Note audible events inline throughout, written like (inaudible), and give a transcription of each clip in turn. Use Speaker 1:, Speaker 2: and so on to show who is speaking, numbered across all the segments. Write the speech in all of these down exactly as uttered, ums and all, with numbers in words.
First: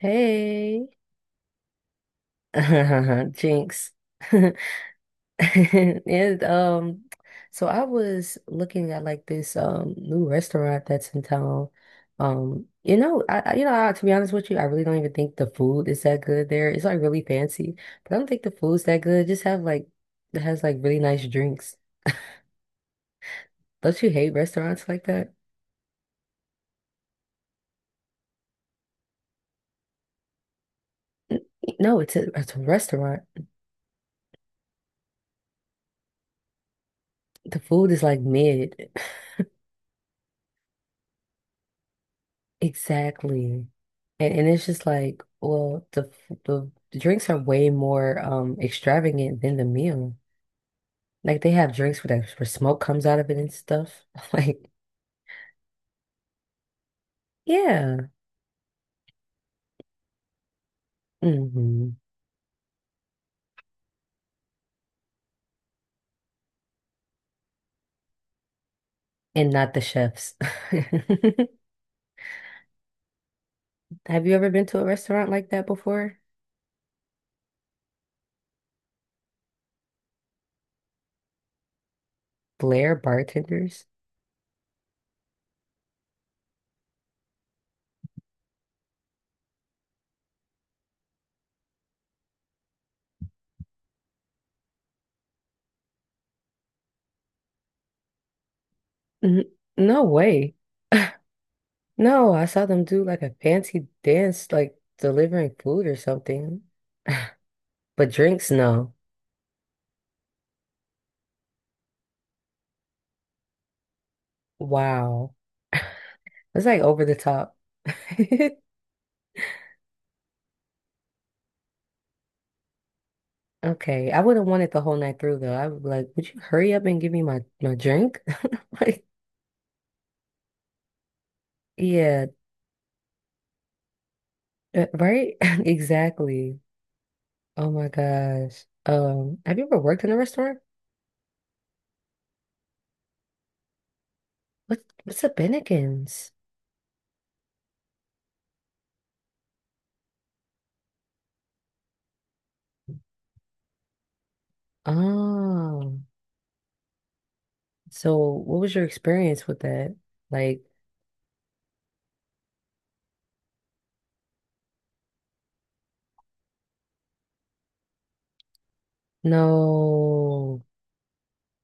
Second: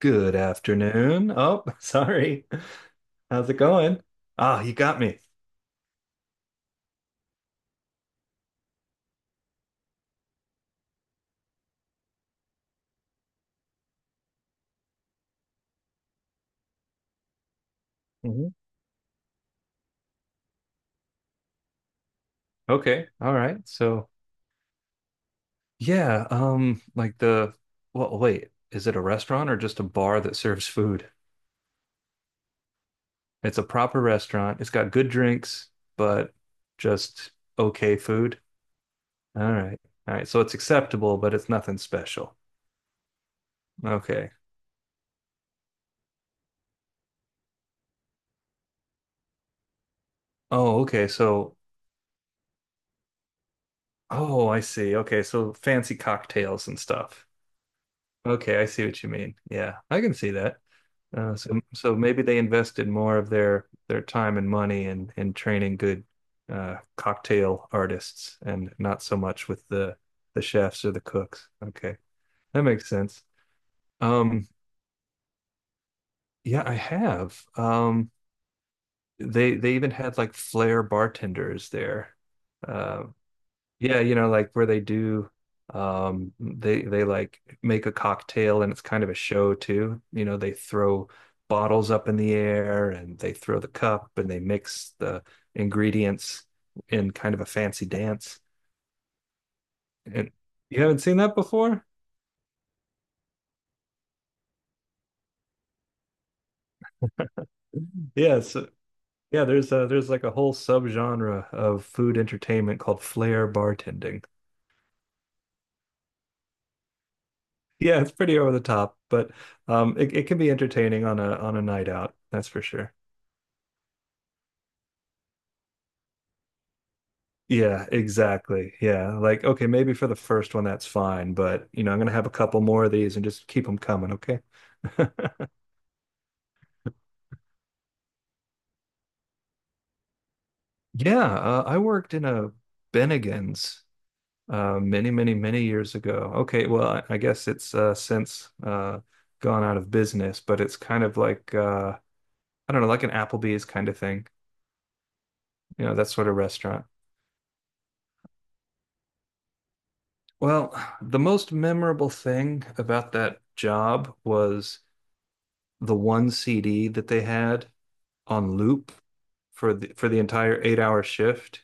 Speaker 1: Good
Speaker 2: Hey.
Speaker 1: afternoon. Oh, (laughs) sorry.
Speaker 2: (laughs)
Speaker 1: How's it
Speaker 2: Jinx.
Speaker 1: going?
Speaker 2: (laughs)
Speaker 1: Ah, you got me.
Speaker 2: And um so I was looking at like this um new restaurant that's in town. Um, you know, I I- you know, I, to be honest with you, I really don't even think the food is that good there. It's like really fancy, but I don't think the
Speaker 1: Mhm.
Speaker 2: food's that good. Just have like it has like really nice drinks.
Speaker 1: Okay. All right.
Speaker 2: Don't you
Speaker 1: So,
Speaker 2: hate restaurants like that?
Speaker 1: yeah, um, like the, well, wait, is it a restaurant or just a bar that serves food?
Speaker 2: N- No, it's a it's a restaurant.
Speaker 1: It's a proper restaurant. It's got good drinks, but just
Speaker 2: The food
Speaker 1: okay
Speaker 2: is like
Speaker 1: food.
Speaker 2: mid. (laughs)
Speaker 1: All right. All right. So it's acceptable, but it's nothing special.
Speaker 2: Exactly.
Speaker 1: Okay.
Speaker 2: And and it's just like, well, the f- the, the drinks are way more um extravagant than the meal.
Speaker 1: Oh, okay.
Speaker 2: Like they
Speaker 1: So,
Speaker 2: have drinks where that where smoke comes out of it and stuff. (laughs)
Speaker 1: oh, I
Speaker 2: Like,
Speaker 1: see. Okay. So fancy cocktails and stuff.
Speaker 2: yeah.
Speaker 1: Okay. I see what you mean. Yeah, I can see that. Uh, so,
Speaker 2: hmm
Speaker 1: so maybe they invested more of their their time and money in in training good uh, cocktail artists, and not so much
Speaker 2: And
Speaker 1: with
Speaker 2: not the
Speaker 1: the
Speaker 2: chefs.
Speaker 1: the chefs or the
Speaker 2: (laughs)
Speaker 1: cooks. Okay, that makes sense.
Speaker 2: Have you
Speaker 1: Um,
Speaker 2: ever been to a restaurant like that before?
Speaker 1: yeah, I have. Um, they they even had like flair bartenders there,
Speaker 2: Blair
Speaker 1: uh,
Speaker 2: bartenders?
Speaker 1: yeah, you know, like where they do um they they like make a cocktail, and it's kind of a show too. You know, they throw bottles up in the air, and they throw the cup, and they mix the ingredients in kind of a fancy dance.
Speaker 2: N no
Speaker 1: And
Speaker 2: way.
Speaker 1: you
Speaker 2: (laughs)
Speaker 1: haven't seen that before?
Speaker 2: No, I saw them do like a fancy dance, like delivering food or something. But
Speaker 1: Yeah,
Speaker 2: drinks,
Speaker 1: so
Speaker 2: no.
Speaker 1: yeah, there's uh there's like a whole subgenre of food entertainment called flair bartending.
Speaker 2: Wow. It's like over the top.
Speaker 1: Yeah, it's pretty over
Speaker 2: (laughs)
Speaker 1: the top, but um it, it can be entertaining on a on a night out, that's for sure.
Speaker 2: Okay, I wouldn't want it the whole night through though. I would be like, would you hurry up and give me my my
Speaker 1: Yeah,
Speaker 2: drink? (laughs)
Speaker 1: exactly.
Speaker 2: Like,
Speaker 1: Yeah. Like, okay, maybe for the first one, that's fine. But, you know, I'm going to have
Speaker 2: yeah,
Speaker 1: a couple more of these and just keep them coming. Okay.
Speaker 2: uh, right? (laughs)
Speaker 1: (laughs)
Speaker 2: Exactly. Oh my gosh. Um, have you ever worked in a restaurant?
Speaker 1: Yeah. Uh, I worked in a Bennigan's uh,
Speaker 2: What
Speaker 1: many,
Speaker 2: what's a
Speaker 1: many, many years
Speaker 2: Bennigan's?
Speaker 1: ago. Okay. Well, I, I guess it's uh, since uh, gone out of business, but it's kind of like, uh, I don't know, like an Applebee's kind of thing, you know,
Speaker 2: Oh,
Speaker 1: that sort of restaurant.
Speaker 2: so what was your experience with that? Like,
Speaker 1: Well, the most memorable thing about that job was the one C D that they had on loop for the for the entire
Speaker 2: no,
Speaker 1: eight hour shift.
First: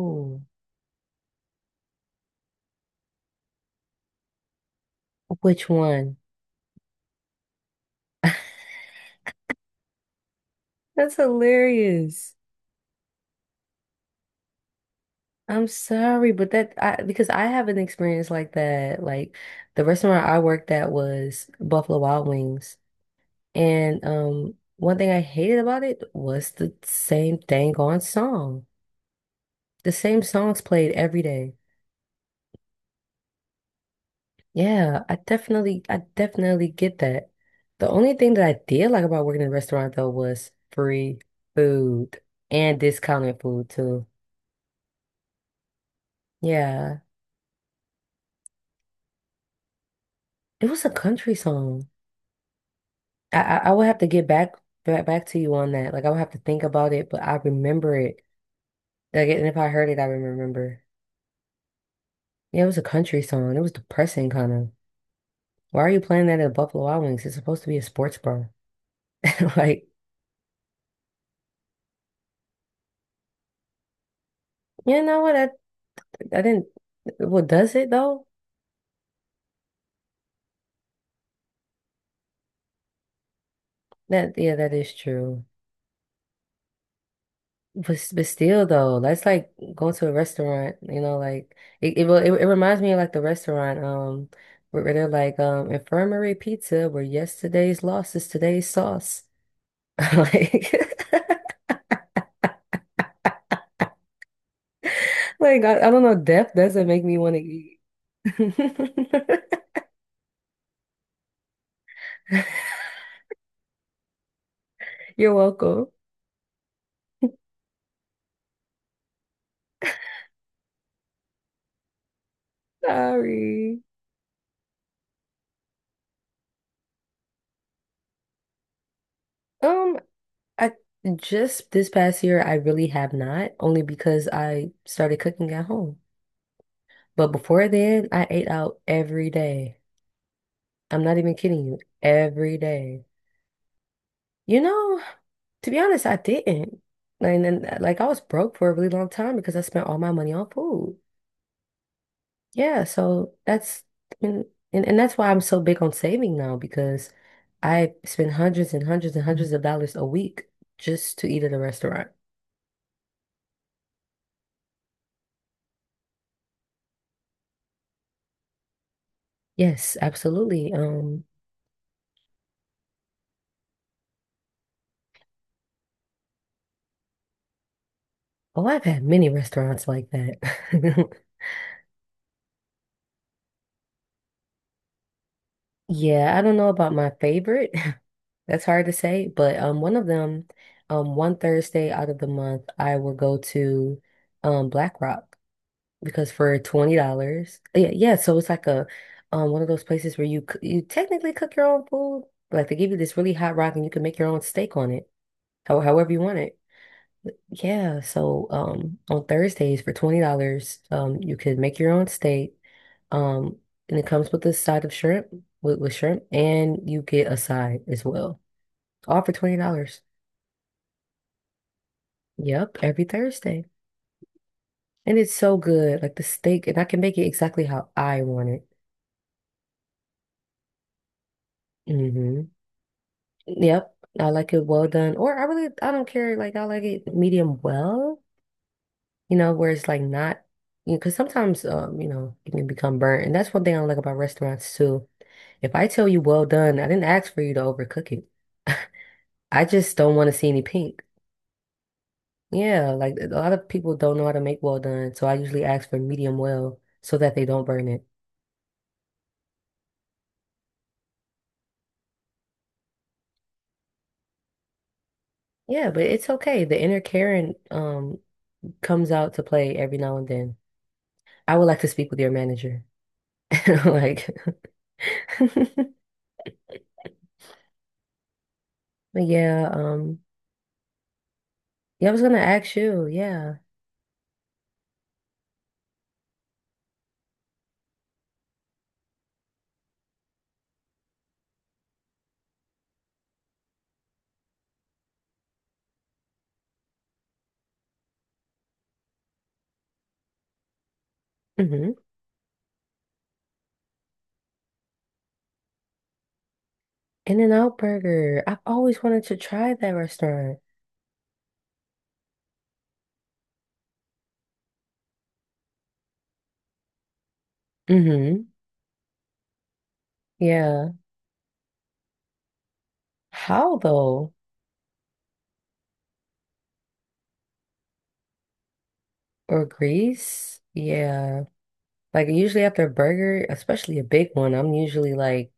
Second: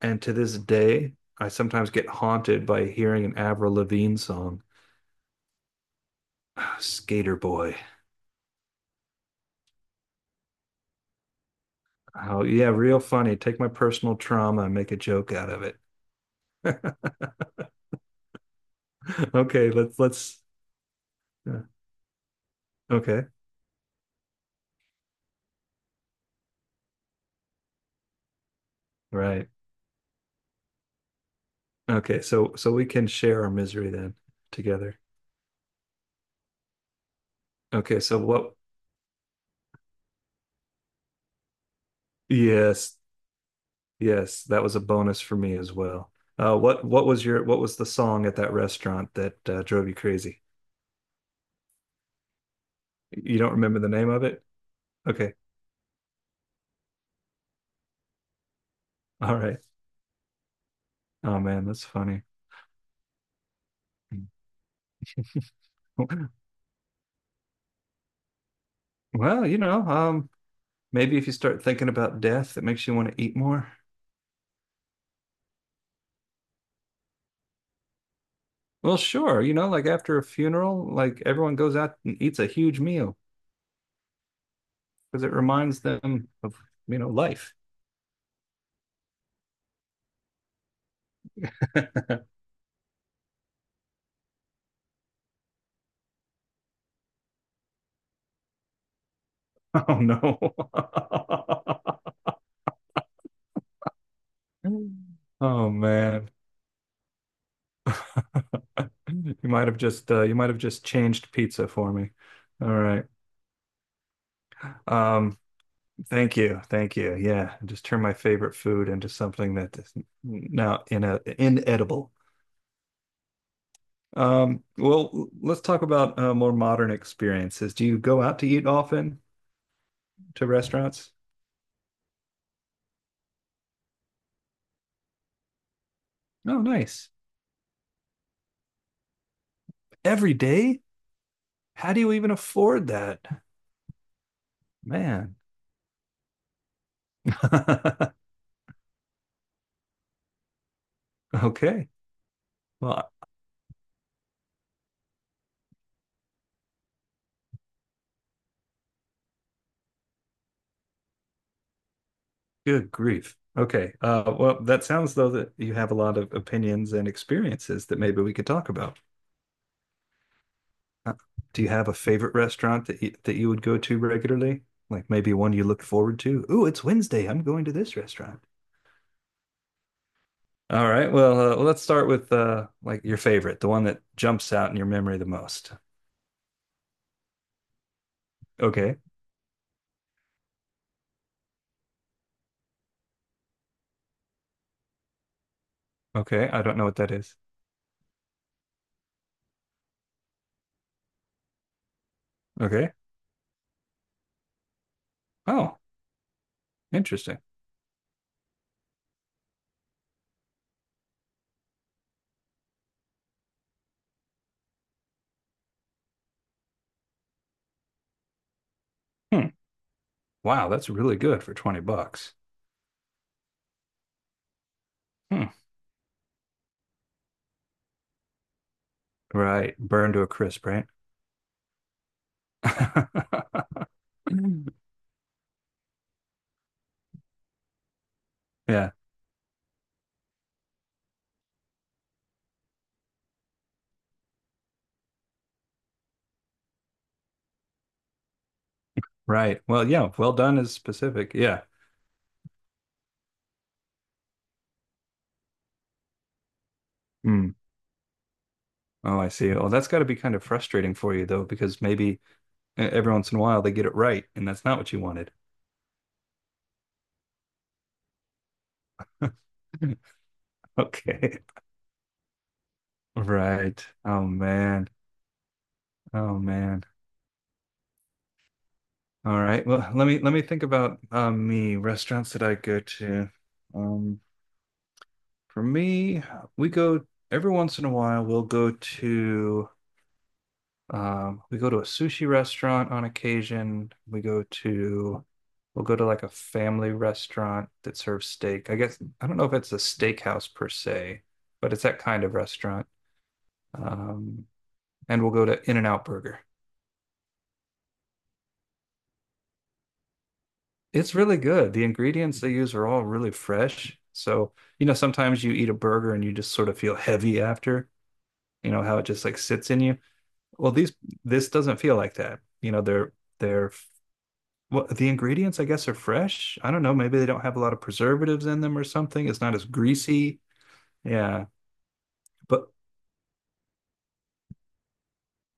Speaker 1: And to this day, I sometimes get haunted by hearing an Avril Lavigne song,
Speaker 2: Which one?
Speaker 1: Skater Boy.
Speaker 2: That's hilarious.
Speaker 1: Oh, yeah, real funny. Take my personal trauma and make a joke out of
Speaker 2: I'm
Speaker 1: it.
Speaker 2: sorry, but that I
Speaker 1: (laughs)
Speaker 2: because I have an experience like that. Like
Speaker 1: Okay,
Speaker 2: the
Speaker 1: let's
Speaker 2: restaurant I
Speaker 1: let's
Speaker 2: worked at was
Speaker 1: yeah,
Speaker 2: Buffalo Wild Wings.
Speaker 1: okay.
Speaker 2: And um one thing I hated about it was the same dang on song.
Speaker 1: Right.
Speaker 2: The same songs played every day.
Speaker 1: Okay, so so we can share our misery then together.
Speaker 2: Yeah, I definitely I definitely get that. The
Speaker 1: Okay,
Speaker 2: only
Speaker 1: so
Speaker 2: thing that
Speaker 1: what
Speaker 2: I did like about working in a restaurant though was free food and
Speaker 1: yes,
Speaker 2: discounted food too.
Speaker 1: yes, that was a bonus for me as well. Uh what
Speaker 2: Yeah.
Speaker 1: what was your what was the song at that restaurant that uh, drove you crazy?
Speaker 2: It was a country song.
Speaker 1: You
Speaker 2: I
Speaker 1: don't
Speaker 2: I I
Speaker 1: remember
Speaker 2: would
Speaker 1: the
Speaker 2: have to
Speaker 1: name of
Speaker 2: get
Speaker 1: it?
Speaker 2: back back back
Speaker 1: Okay.
Speaker 2: to you on that. Like I would have to think about it, but I remember it. Like
Speaker 1: All
Speaker 2: and if
Speaker 1: right.
Speaker 2: I heard it, I would remember.
Speaker 1: Oh man, that's funny.
Speaker 2: Yeah, it was a country song. It was depressing, kind of. Why are you
Speaker 1: (laughs)
Speaker 2: playing that at Buffalo Wild Wings? It's supposed to be a sports bar. (laughs)
Speaker 1: Well, you know,
Speaker 2: Like,
Speaker 1: um, maybe if you start thinking about death, it makes you want to eat more.
Speaker 2: you know what? I I didn't. Well, does it though?
Speaker 1: Well, sure. You know, like after a funeral, like everyone goes out and eats a huge meal
Speaker 2: That yeah, that is
Speaker 1: because it
Speaker 2: true.
Speaker 1: reminds them of, you know, life.
Speaker 2: But s- but still though, that's like going to a restaurant. You know, like it it will- it,
Speaker 1: (laughs)
Speaker 2: it reminds me of like the restaurant um where where they're like um infirmary pizza where yesterday's loss is today's sauce.
Speaker 1: Oh
Speaker 2: (laughs)
Speaker 1: no.
Speaker 2: Like,
Speaker 1: (laughs)
Speaker 2: like
Speaker 1: Oh
Speaker 2: I, I don't know,
Speaker 1: man.
Speaker 2: death doesn't make me want to eat.
Speaker 1: You
Speaker 2: (laughs)
Speaker 1: might have just uh, you might have just changed pizza for me. All right.
Speaker 2: You're
Speaker 1: Um,
Speaker 2: welcome.
Speaker 1: thank you. Thank you. Yeah, just turn my favorite food into something that is now in a inedible.
Speaker 2: Sorry.
Speaker 1: Um, well, let's talk about uh, more modern experiences. Do you go out to eat often
Speaker 2: Um,
Speaker 1: to
Speaker 2: I
Speaker 1: restaurants?
Speaker 2: just this past year I really have not, only because I started cooking at home.
Speaker 1: Oh, nice.
Speaker 2: But before then, I ate out every day.
Speaker 1: Every day?
Speaker 2: I'm not even kidding you,
Speaker 1: How do you even
Speaker 2: every
Speaker 1: afford
Speaker 2: day.
Speaker 1: that?
Speaker 2: You know,
Speaker 1: Man.
Speaker 2: to be honest, I didn't. And then, like, I was
Speaker 1: (laughs)
Speaker 2: broke for a really long time because I spent all my money on food.
Speaker 1: Okay.
Speaker 2: Yeah,
Speaker 1: Well,
Speaker 2: so that's and, and and that's why I'm so big on saving now because I spend hundreds and hundreds and hundreds of dollars a week just to eat at a restaurant.
Speaker 1: good grief. Okay. Uh, well, that sounds though that you have a lot of opinions and experiences that maybe we could talk about.
Speaker 2: Yes, absolutely.
Speaker 1: Uh,
Speaker 2: Um,
Speaker 1: do you have a favorite restaurant that you, that you would go to regularly? Like maybe one you look forward to? Ooh, it's Wednesday. I'm going to this restaurant.
Speaker 2: oh, I've had many restaurants like that.
Speaker 1: All right.
Speaker 2: (laughs)
Speaker 1: Well, uh, well, let's start with uh, like your favorite, the one that jumps out in your memory the most.
Speaker 2: Yeah, I don't know about my favorite. (laughs) That's hard to
Speaker 1: Okay.
Speaker 2: say, but um, one of them, um, one Thursday out of the month, I will go to um Black Rock. Because
Speaker 1: Okay.
Speaker 2: for
Speaker 1: I don't know what that is.
Speaker 2: twenty dollars yeah, yeah, so it's like a um one of those places where you c- you technically cook your own food. Like they give
Speaker 1: Okay.
Speaker 2: you this really hot rock and you can make your own steak on it,
Speaker 1: Oh,
Speaker 2: how, however you want it.
Speaker 1: interesting.
Speaker 2: Yeah, so um on Thursdays for twenty dollars um you could make your own steak. Um and it comes with a side of shrimp with, with shrimp and you get a side as well. All for
Speaker 1: Hmm.
Speaker 2: twenty dollars.
Speaker 1: Wow, that's really good for twenty bucks.
Speaker 2: Yep, every Thursday. And it's
Speaker 1: Hmm.
Speaker 2: so good. Like the steak, and I can make it exactly how I want it.
Speaker 1: Right. Burned to a crisp, right?
Speaker 2: Hmm
Speaker 1: (laughs)
Speaker 2: Yep, I like it
Speaker 1: Mm.
Speaker 2: well done. Or I really, I don't care. Like I like it medium well,
Speaker 1: Yeah.
Speaker 2: you know, where it's like not, you know, because sometimes, um, you know, it can become burnt, and that's one thing I like about restaurants too. If I tell you well done, I didn't ask for you to overcook it.
Speaker 1: Right.
Speaker 2: I
Speaker 1: Well,
Speaker 2: just
Speaker 1: yeah.
Speaker 2: don't want to
Speaker 1: Well
Speaker 2: see
Speaker 1: done
Speaker 2: any
Speaker 1: is
Speaker 2: pink.
Speaker 1: specific. Yeah.
Speaker 2: Yeah, like a lot of people don't know how to make well done, so I usually ask for medium well so that they
Speaker 1: Hmm.
Speaker 2: don't burn it.
Speaker 1: Oh, I see. Oh, that's got to be kind of frustrating for you though, because maybe e- every once in a while they get it right, and that's not what you wanted. (laughs)
Speaker 2: Yeah, but it's okay. The inner Karen um comes out to play every now and then.
Speaker 1: Okay.
Speaker 2: I would like to speak with your manager. (laughs)
Speaker 1: Right. Oh
Speaker 2: Like
Speaker 1: man.
Speaker 2: (laughs)
Speaker 1: Oh man.
Speaker 2: But
Speaker 1: All right.
Speaker 2: yeah,
Speaker 1: Well, let
Speaker 2: um,
Speaker 1: me let me think about uh, me
Speaker 2: yeah, I was
Speaker 1: restaurants
Speaker 2: gonna
Speaker 1: that I
Speaker 2: ask
Speaker 1: go
Speaker 2: you,
Speaker 1: to.
Speaker 2: yeah.
Speaker 1: Um, for me, we go every once in a while. We'll go to um, we go to a sushi restaurant on occasion. We go to, we'll go to like a family restaurant that serves steak. I guess, I don't know if it's a steakhouse per se, but it's
Speaker 2: Mm-hmm.
Speaker 1: that kind of restaurant. Um, and we'll go to In-N-Out Burger.
Speaker 2: In-N-Out Burger. I've always wanted to try that restaurant.
Speaker 1: It's really good. The ingredients they use are all really fresh. So, you know, sometimes you eat a burger and you just sort of feel heavy after,
Speaker 2: Mm-hmm.
Speaker 1: you know, how it just like sits in you. Well,
Speaker 2: Yeah.
Speaker 1: these, this doesn't feel like that. You know, they're, they're
Speaker 2: How though?
Speaker 1: well, the ingredients, I guess, are fresh. I don't know. Maybe they don't have a lot of preservatives in them or something. It's not as
Speaker 2: Or
Speaker 1: greasy.
Speaker 2: Greece? Yeah.
Speaker 1: Yeah,
Speaker 2: Like usually
Speaker 1: but
Speaker 2: after a burger, especially a big one, I'm usually like,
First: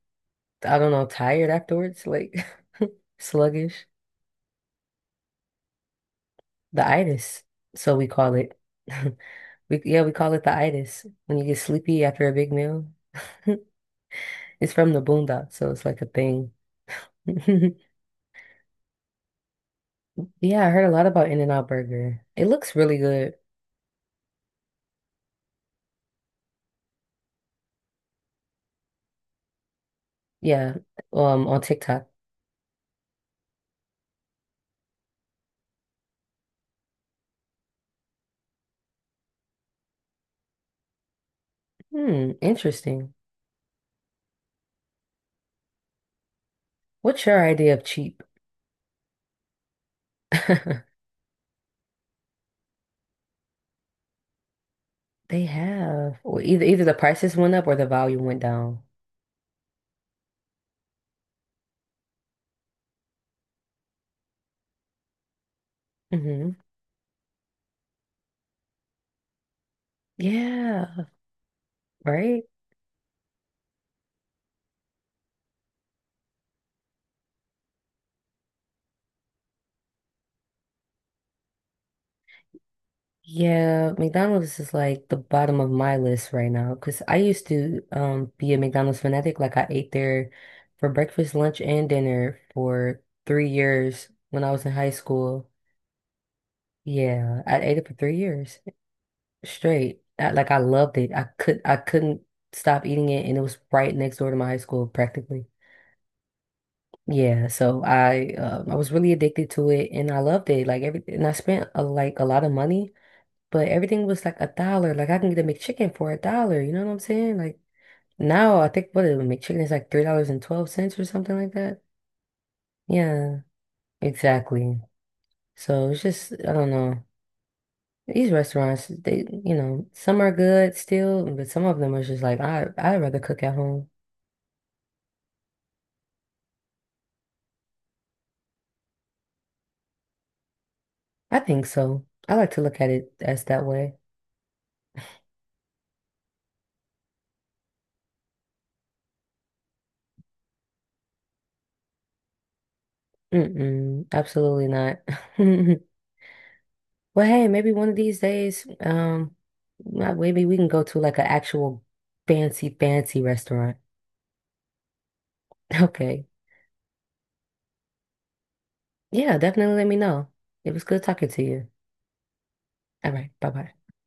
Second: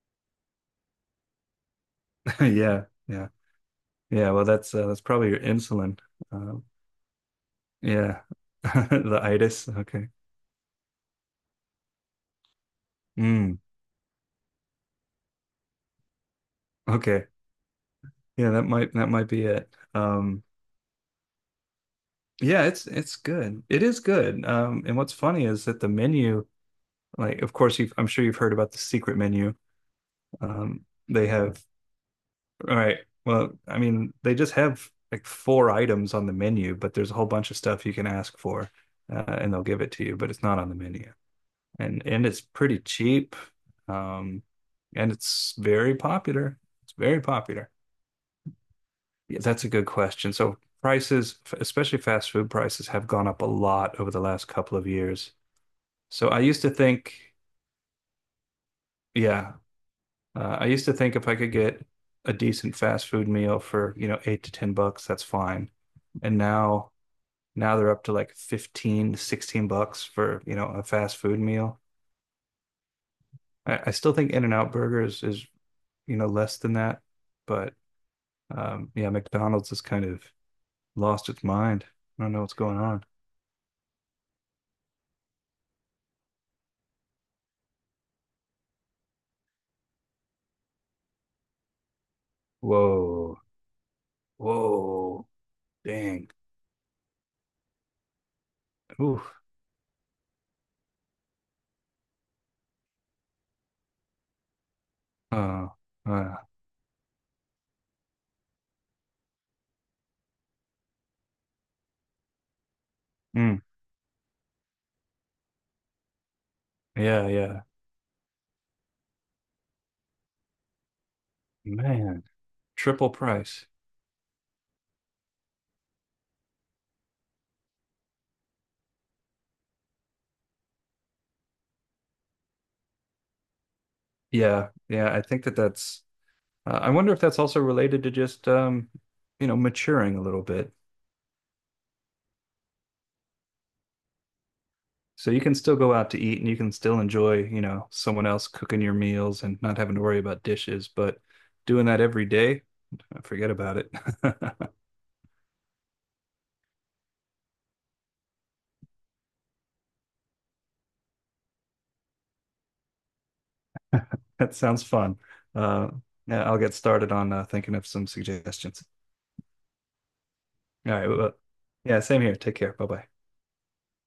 Speaker 2: I don't know, tired afterwards, like
Speaker 1: (laughs) yeah,
Speaker 2: (laughs)
Speaker 1: yeah,
Speaker 2: sluggish.
Speaker 1: yeah. Well, that's uh, that's probably your insulin. Um,
Speaker 2: The itis, so we
Speaker 1: yeah,
Speaker 2: call it.
Speaker 1: (laughs)
Speaker 2: (laughs)
Speaker 1: the itis.
Speaker 2: We yeah,
Speaker 1: Okay.
Speaker 2: we call it the itis when you get sleepy after a big meal.
Speaker 1: Mm,
Speaker 2: (laughs) It's from the boondocks, so it's like a thing.
Speaker 1: okay.
Speaker 2: (laughs)
Speaker 1: Yeah, that might that might be it. Um,
Speaker 2: Yeah, I heard a lot about In-N-Out Burger. It
Speaker 1: yeah,
Speaker 2: looks
Speaker 1: it's
Speaker 2: really
Speaker 1: it's
Speaker 2: good.
Speaker 1: good. It is good. Um, and what's funny is that the menu, like, of course, you've, I'm sure you've heard about the secret menu.
Speaker 2: Yeah,
Speaker 1: Um, they
Speaker 2: um, on
Speaker 1: have
Speaker 2: TikTok.
Speaker 1: all right. Well, I mean, they just have like four items on the menu, but there's a whole bunch of stuff you can ask for, uh, and they'll give it to you, but it's not on the menu. And and
Speaker 2: Hmm,
Speaker 1: it's pretty
Speaker 2: interesting.
Speaker 1: cheap, um, and it's very popular. It's very
Speaker 2: What's your
Speaker 1: popular.
Speaker 2: idea of cheap?
Speaker 1: Yeah, that's a good question. So
Speaker 2: (laughs)
Speaker 1: prices, f- especially fast food prices, have gone up a lot over the last couple of years.
Speaker 2: They have.
Speaker 1: So
Speaker 2: Well,
Speaker 1: I used
Speaker 2: either
Speaker 1: to
Speaker 2: either the
Speaker 1: think,
Speaker 2: prices went up or the volume went down.
Speaker 1: yeah, uh, I used to think if I could get a decent fast food meal for, you know, eight to ten bucks, that's fine. And
Speaker 2: Hmm
Speaker 1: now Now they're up to like fifteen, sixteen bucks for, you know, a
Speaker 2: Yeah,
Speaker 1: fast food meal.
Speaker 2: right?
Speaker 1: I, I still think In-N-Out Burgers is, you know, less than that. But um, yeah, McDonald's has kind of lost its mind. I don't know what's going on.
Speaker 2: Yeah, McDonald's is like the bottom of my list right now because I used to um be a McDonald's fanatic. Like I ate there for breakfast, lunch, and dinner for
Speaker 1: Whoa.
Speaker 2: three years when I was in high
Speaker 1: Whoa.
Speaker 2: school.
Speaker 1: Dang.
Speaker 2: Yeah, I ate it for three years.
Speaker 1: Ooh.
Speaker 2: Straight. I, like I loved it. I could I couldn't stop eating it, and it was right next door to my high school practically.
Speaker 1: Uh, uh,
Speaker 2: Yeah, so I um, I was really addicted to it, and I loved it. Like everything, and I spent a, like a lot of money,
Speaker 1: mm.
Speaker 2: but everything was like a dollar. Like I can get a McChicken for a dollar. You know what I'm
Speaker 1: Yeah,
Speaker 2: saying? Like
Speaker 1: yeah.
Speaker 2: now, I think what a McChicken is like three dollars and twelve cents or something like that.
Speaker 1: Man. Triple
Speaker 2: Yeah,
Speaker 1: price.
Speaker 2: exactly. So it's just I don't know. These restaurants, they, you know, some are good still, but some of them are just like, I, I'd rather cook at home.
Speaker 1: Yeah, yeah. I think that that's. Uh, I wonder if that's also related to just um, you know, maturing a little bit.
Speaker 2: I think so. I like to look at it as that way.
Speaker 1: So you can still go out to eat, and you can still enjoy, you know, someone else cooking your meals and not having to worry about dishes. But doing that every day, forget about it.
Speaker 2: Mm-mm, absolutely
Speaker 1: (laughs)
Speaker 2: not. (laughs) Well, hey, maybe one of these days, um, uh, maybe we can go to like an actual fancy, fancy restaurant.
Speaker 1: That sounds fun.
Speaker 2: (laughs)
Speaker 1: Uh,
Speaker 2: Okay.
Speaker 1: yeah, I'll get started on uh, thinking of some suggestions.
Speaker 2: Yeah, definitely let me know. It was
Speaker 1: All
Speaker 2: good
Speaker 1: right.
Speaker 2: talking
Speaker 1: Well,
Speaker 2: to you.
Speaker 1: yeah, same here. Take care. Bye bye.
Speaker 2: All right, bye-bye.